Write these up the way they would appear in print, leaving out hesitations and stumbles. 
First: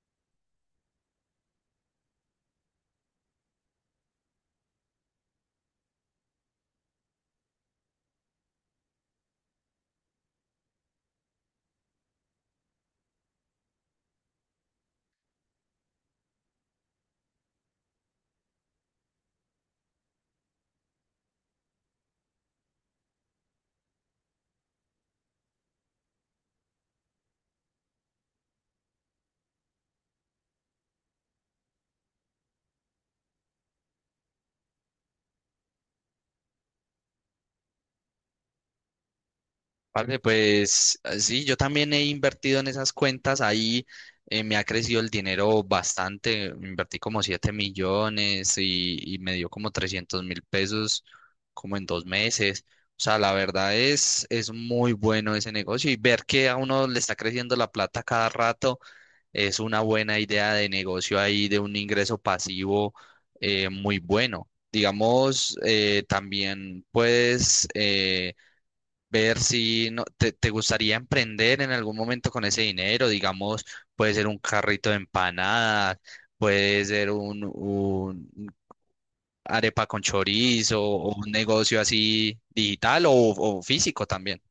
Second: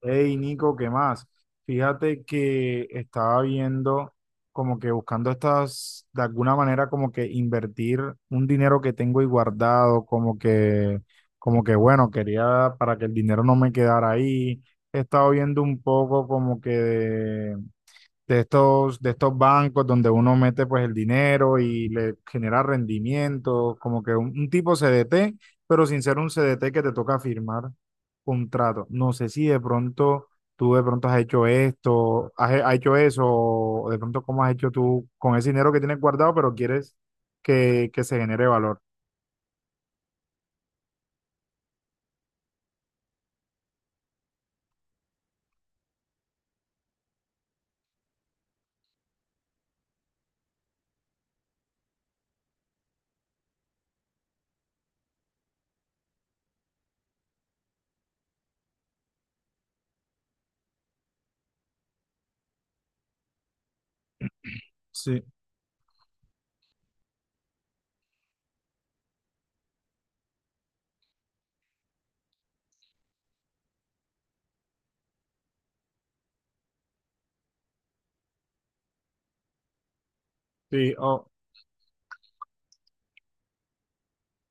Hey Nico, ¿qué más? Fíjate que estaba viendo, como que buscando estas, de alguna manera, como que invertir un dinero que tengo ahí guardado, como que bueno, quería para que el dinero no me quedara ahí. He estado viendo un poco como que de, de estos bancos donde uno mete pues el dinero y le genera rendimiento, como que un tipo CDT, pero sin ser un CDT que te toca firmar contrato. No sé si de pronto tú de pronto has hecho esto, has hecho eso, o de pronto cómo has hecho tú con ese dinero que tienes guardado, pero quieres que se genere valor. Vale, pues sí, yo también he invertido en esas cuentas, ahí me ha crecido el dinero bastante. Invertí como 7 millones y me dio como 300.000 pesos como en 2 meses. O sea, la verdad es muy bueno ese negocio, y ver que a uno le está creciendo la plata cada rato es una buena idea de negocio ahí, de un ingreso pasivo muy bueno. Sí, Digamos, también puedes ver si no, te gustaría emprender en algún momento con ese dinero. Digamos, puede ser un carrito de empanadas, puede ser un arepa con chorizo, sí. o un negocio así digital o físico también.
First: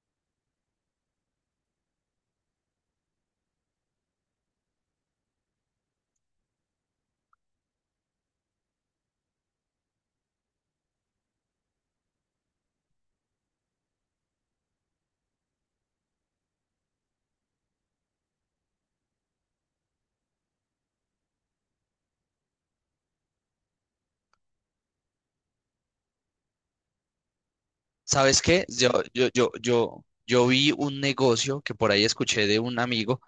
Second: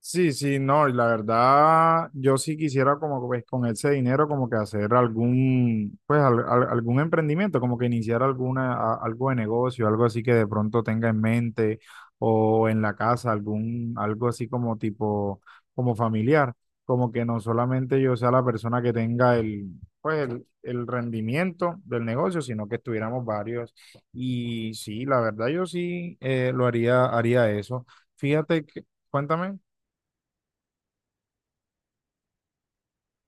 Sí, sí, no, y la verdad, yo sí quisiera, como pues con ese dinero, como que hacer algún, pues algún emprendimiento, como que iniciar alguna, algo de negocio, algo así que de pronto tenga en mente o en la casa, algún, algo así como tipo, como familiar, como que no solamente yo sea la persona que tenga el, pues el rendimiento del negocio, sino que estuviéramos varios. Y sí, la verdad yo sí, lo haría, haría eso. ¿Sabes Fíjate qué? que, Yo, yo, yo, cuéntame. yo, yo vi un negocio que por ahí escuché de un amigo,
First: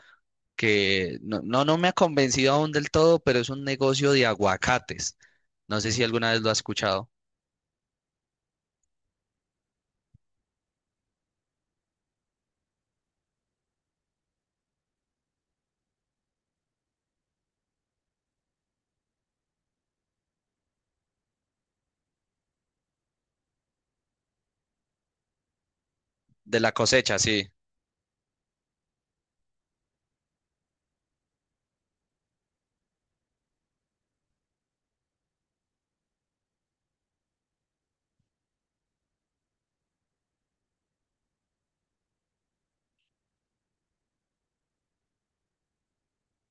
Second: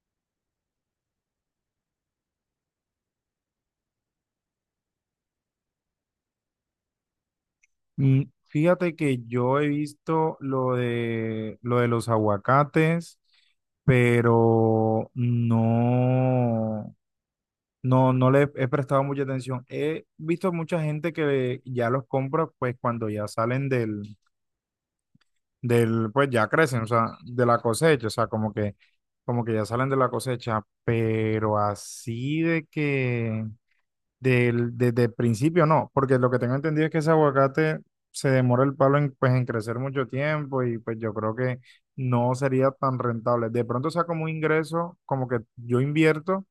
que no me ha convencido aún del todo, pero es un negocio de aguacates. No sé si alguna vez lo has escuchado. Mm. Fíjate que yo he visto lo de los aguacates, pero no, no, no le he prestado mucha atención. He visto mucha gente que ya los compra pues cuando ya salen del, del, pues ya De la crecen, o sea, cosecha, de sí. la cosecha, o sea, como que ya salen de la cosecha, pero así de que del, desde el principio no, porque lo que tengo entendido es que ese aguacate se demora el palo en, pues, en crecer mucho tiempo, y pues yo creo que no sería tan rentable. De pronto sea como un ingreso, como que yo invierto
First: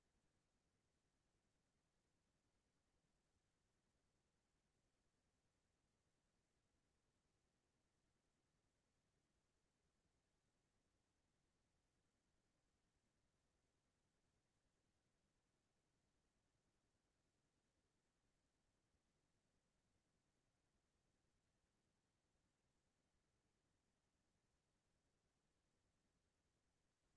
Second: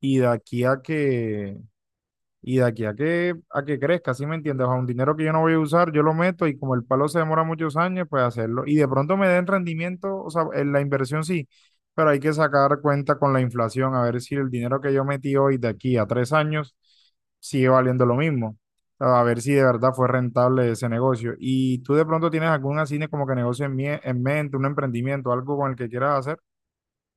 y de aquí a que a que crezca, ¿sí me entiendes? O sea, un dinero que yo no voy a usar, yo lo meto, y como el palo se demora muchos años, pues hacerlo. Y de pronto me den rendimiento, o sea, en la inversión sí, pero hay que sacar cuenta con la inflación, a ver si el dinero que yo metí hoy de aquí a 3 años sigue valiendo lo mismo. A ver si de verdad fue rentable ese negocio. ¿Y tú de pronto tienes algún así como que negocio en, en mente, un emprendimiento, algo con el que quieras hacer?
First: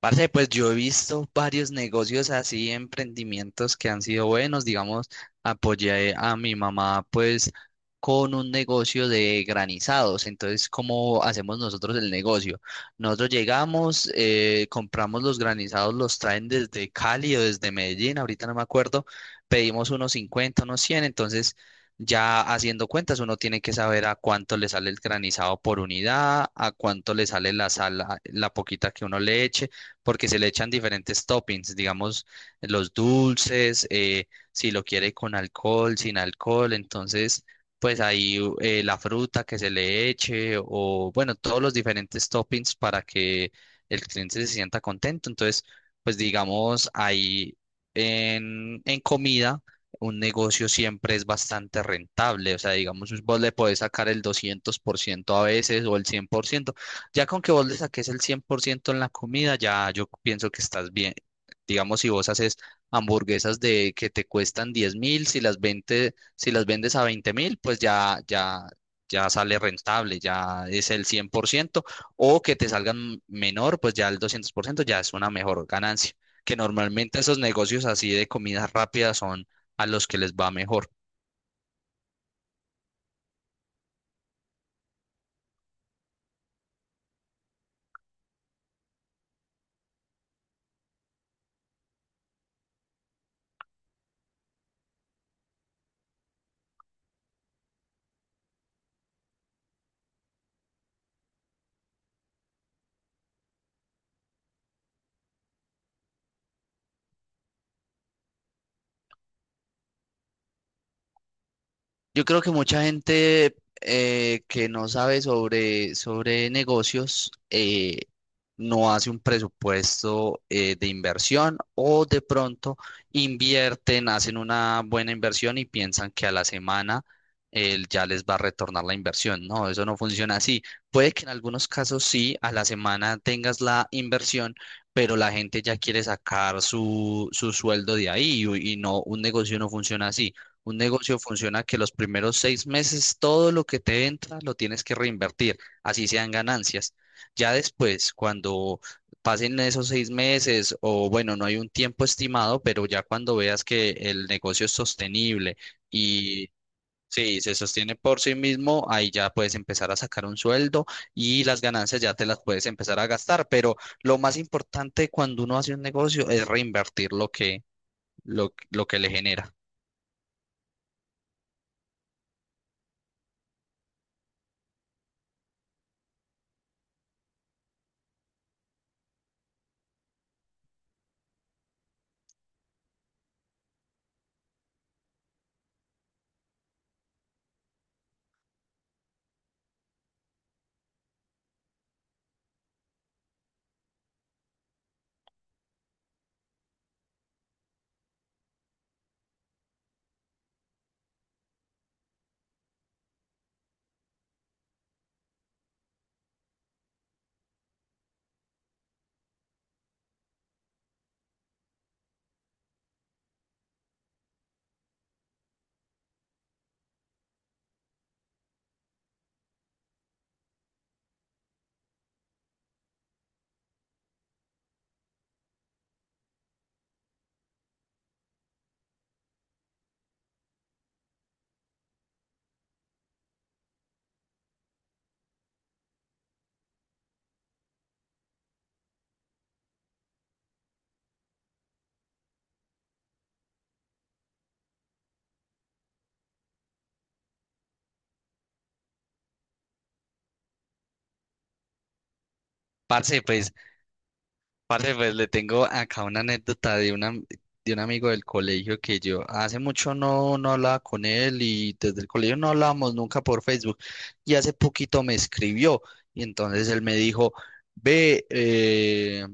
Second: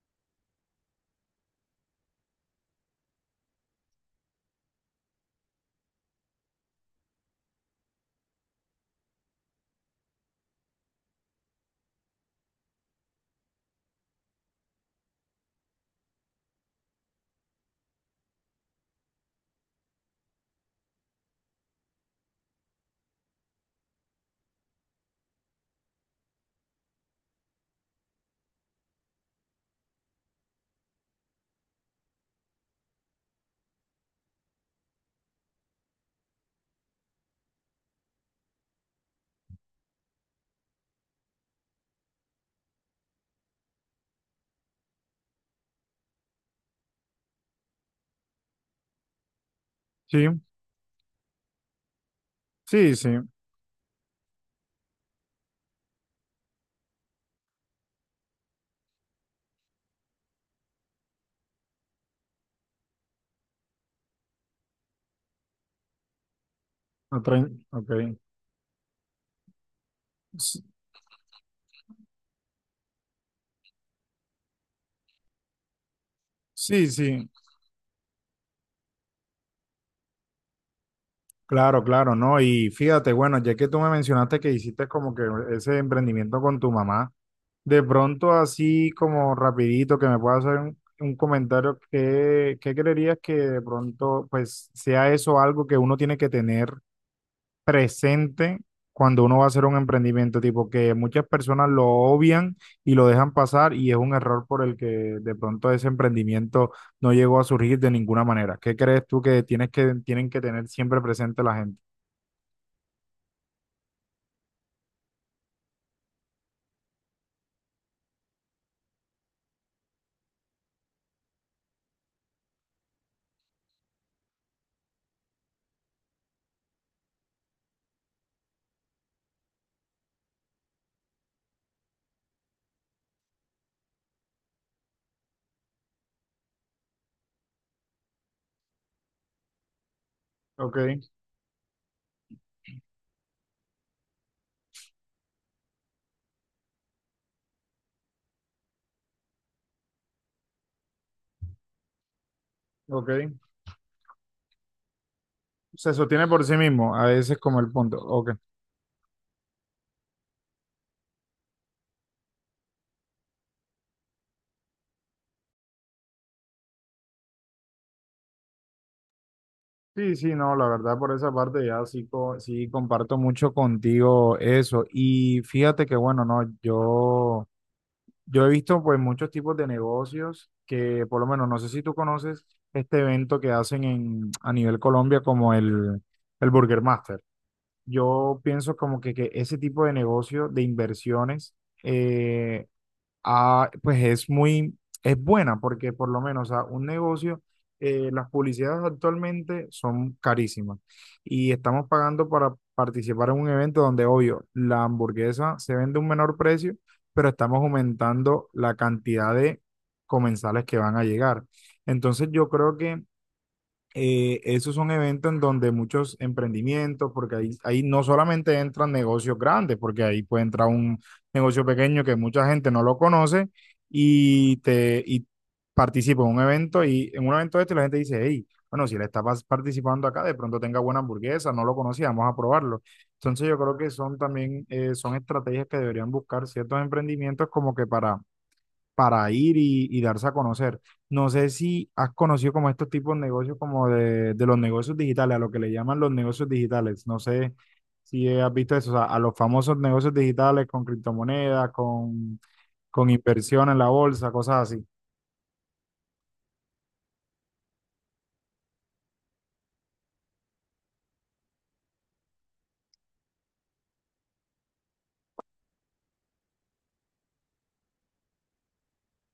Parce, pues yo he visto varios negocios así, emprendimientos que han sido buenos. Digamos, apoyé a mi mamá pues con un negocio de granizados. Entonces, ¿cómo hacemos nosotros el negocio? Nosotros llegamos, compramos los granizados, los traen desde Cali o desde Medellín, ahorita no me acuerdo. Pedimos unos 50, unos 100. Entonces, ya haciendo cuentas, uno tiene que saber a cuánto le sale el granizado por unidad, a cuánto le sale la sal, la poquita que uno le eche, porque se le echan diferentes toppings. Digamos, los dulces, si lo quiere con alcohol, sin alcohol. Entonces, pues ahí la fruta que se le eche, o bueno, todos los diferentes toppings para que el cliente se sienta contento. Entonces, pues digamos, ahí en comida Sí, un negocio siempre es bastante rentable. O sea, sí, sí. digamos, vos le podés sacar el 200% a veces, o el 100%. Ya con que vos le saques el 100% en la comida, ya yo pienso que estás bien. Digamos, si vos haces hamburguesas de que te cuestan 10.000, si las vendes a A 20.000, pues Ok. ya sale rentable, S- ya es el 100%. O que te salgan menor, pues ya el 200% ya es una mejor ganancia, que Sí, normalmente sí. esos negocios así de comidas rápidas son a los que les va mejor. Claro, claro, ¿no? Y fíjate, bueno, ya que tú me mencionaste que hiciste como que ese emprendimiento con tu mamá, de pronto así como rapidito que me puedas hacer un comentario, ¿qué, qué creerías que de pronto pues sea eso algo que uno tiene que tener presente cuando uno va a hacer un emprendimiento? Tipo que muchas personas lo obvian y lo dejan pasar, y es un error por el que de pronto ese emprendimiento no llegó a surgir de ninguna manera. ¿Qué crees tú que tienes que, tienen que tener siempre presente la gente? Yo creo que mucha gente que no sabe sobre negocios, no hace un presupuesto de inversión, o de pronto invierten, hacen una buena inversión y piensan que a la semana ya les va a retornar la inversión. No, eso no funciona así. Puede que en algunos casos sí, a la semana tengas la inversión, pero la gente ya quiere sacar su sueldo de ahí y no, un negocio no funciona así. Ok, Un negocio funciona que los primeros 6 meses todo lo que te entra lo tienes que reinvertir, así sean ganancias. Ya después, cuando pasen esos 6 meses, o bueno, no hay un tiempo estimado, pero ya ok. cuando veas que el negocio es sostenible Se sostiene por y sí mismo, a veces sí, se como el sostiene punto. por Ok. sí mismo, ahí ya puedes empezar a sacar un sueldo, y las ganancias ya te las puedes empezar a gastar. Pero lo más importante cuando uno hace un negocio es reinvertir lo que, lo que le genera. Sí, sí, no, la verdad por esa parte ya sí, sí comparto mucho contigo eso. Y fíjate que bueno, no, yo he visto pues muchos tipos de negocios que por lo menos, no sé si tú conoces este evento que hacen en, a nivel Colombia, como el Burger Master. Yo pienso como que ese tipo de negocio, de inversiones, eh, ah, pues es muy, es buena, porque por lo menos a un negocio, las publicidades actualmente son carísimas, y estamos pagando para participar en un evento donde, obvio, la hamburguesa se vende a un menor precio, pero estamos aumentando la cantidad de comensales que van a llegar. Entonces yo creo que esos son eventos en donde muchos emprendimientos, porque ahí, ahí no solamente entran negocios grandes, porque ahí puede entrar un negocio pequeño que mucha gente no lo conoce, y te y participa en un evento, y en un evento de este la gente dice, hey, bueno, si le está participando acá, de pronto tenga buena hamburguesa, no lo conocía, vamos a probarlo. Entonces yo creo que son también, son estrategias que deberían buscar ciertos emprendimientos, como que para ir y darse a conocer. No sé si has conocido como estos tipos de negocios, como de los negocios digitales, a lo que le llaman los negocios digitales. No sé si has visto eso, o sea, a los famosos negocios digitales con criptomonedas, con Parce, pues inversión en la bolsa, cosas así. Parce, pues le tengo acá una anécdota de una, de un amigo del colegio, que yo hace mucho no hablaba con él, y desde el colegio no hablábamos nunca por Facebook. Y hace poquito me escribió, y entonces él me dijo: ve,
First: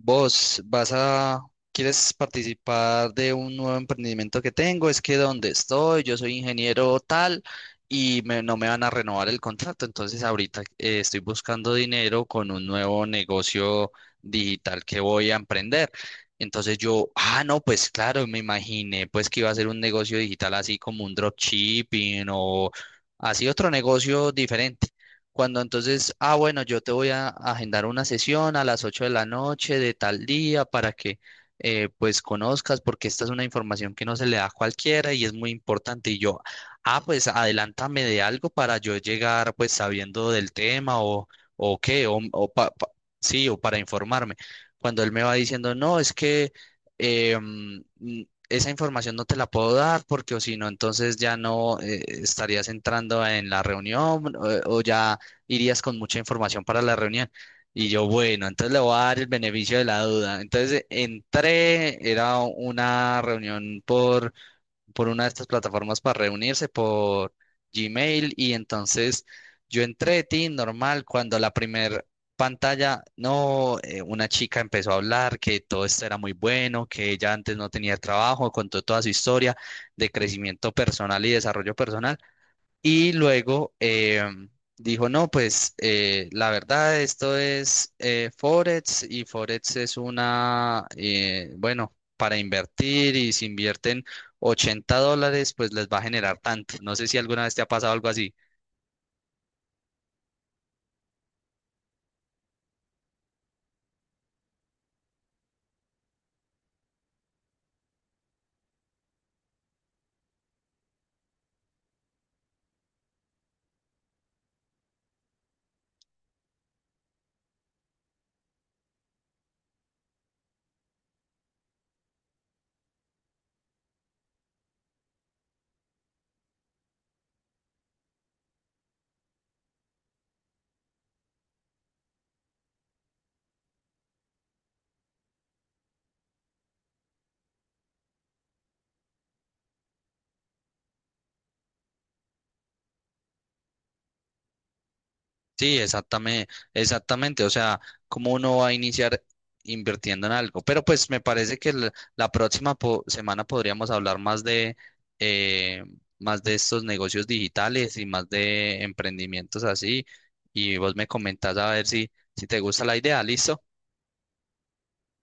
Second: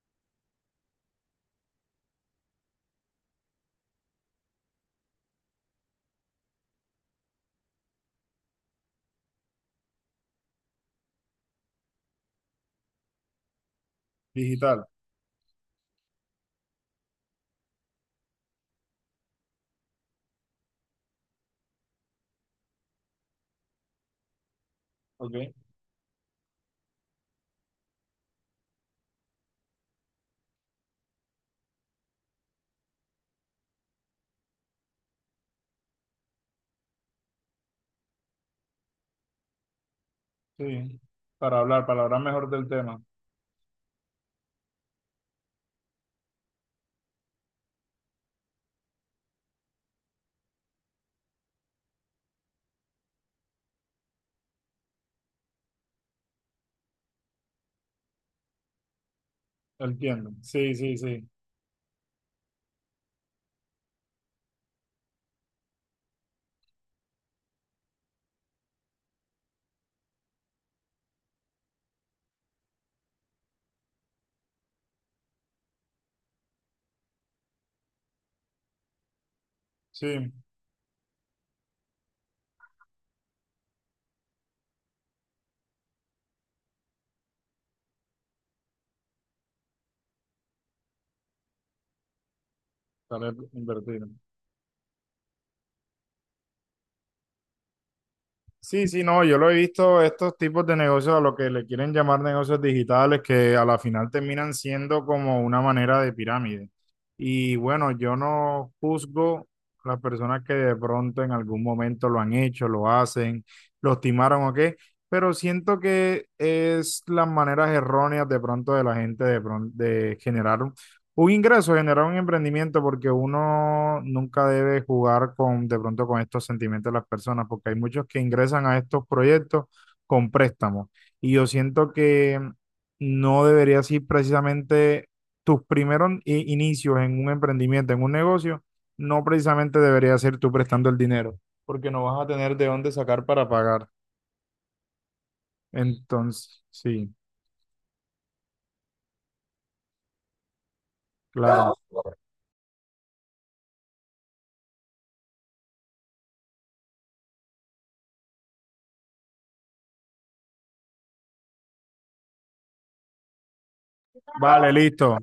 Vos vas a, ¿quieres participar de un nuevo emprendimiento que tengo? Es que donde estoy, yo soy ingeniero tal, y no me van a renovar el contrato. Entonces, ahorita estoy buscando dinero con un nuevo negocio digital Digital, que voy a emprender. Entonces yo: ah, no, pues claro, me imaginé pues que iba a ser un negocio digital así como un dropshipping, o así otro negocio diferente. ok, Cuando, entonces: ah, bueno, yo te voy a agendar una sesión a las 8 de la noche de tal día para que pues conozcas, porque esta es una información que no se le da a cualquiera y es muy importante. Y yo: ah, pues adelántame de algo para yo llegar pues sabiendo del sí, tema, o, o para qué, hablar mejor o del pa- pa- tema, sí, o para informarme. Cuando él me va diciendo: no, es que eh, mm, mm, esa información no te la puedo dar, porque, o si no, entonces ya no estarías entrando en la reunión, o ya irías con mucha información para la reunión. Y yo: bueno, entonces le voy a dar el beneficio de la entiendo, duda. Entonces, sí, sí, sí, entré. Era una reunión por una de estas plataformas para reunirse, por Gmail. Y entonces yo entré, tin, normal, cuando la primer pantalla, no, una chica empezó a hablar, que todo esto era muy bueno, que ella antes no tenía trabajo. Contó toda su historia de sí, crecimiento personal y desarrollo personal. Y luego dijo: no, pues la verdad, esto es Forex, y Forex es una, bueno, para invertir, y para si invertir. invierten $80, pues les va a generar tanto. No sé si alguna vez te ha pasado algo así. Sí, sí, no, yo lo he visto, estos tipos de negocios, a lo que le quieren llamar negocios digitales, que a la final terminan siendo como una manera de pirámide. Y bueno, yo no juzgo a las personas que de pronto en algún momento lo han hecho, lo hacen, lo timaron o qué, pero siento que es las maneras erróneas de pronto de la gente de, de generar un ingreso, genera un emprendimiento, porque uno nunca debe jugar con, de pronto, con estos sentimientos de las personas, porque hay muchos que ingresan a estos proyectos con préstamos. Y yo siento que no debería ser precisamente tus primeros inicios en un emprendimiento, en un negocio, no precisamente debería ser tú prestando el dinero, porque no vas a tener de dónde sacar para pagar. Sí, exactamente, Entonces, sí, exactamente. O sea, cómo uno va a iniciar invirtiendo en algo. Pero pues me parece que claro. La próxima semana podríamos hablar eh, más de estos negocios digitales y más de emprendimientos así. Y vos me comentás a ver si te gusta la idea. ¿Listo? Vale, listo.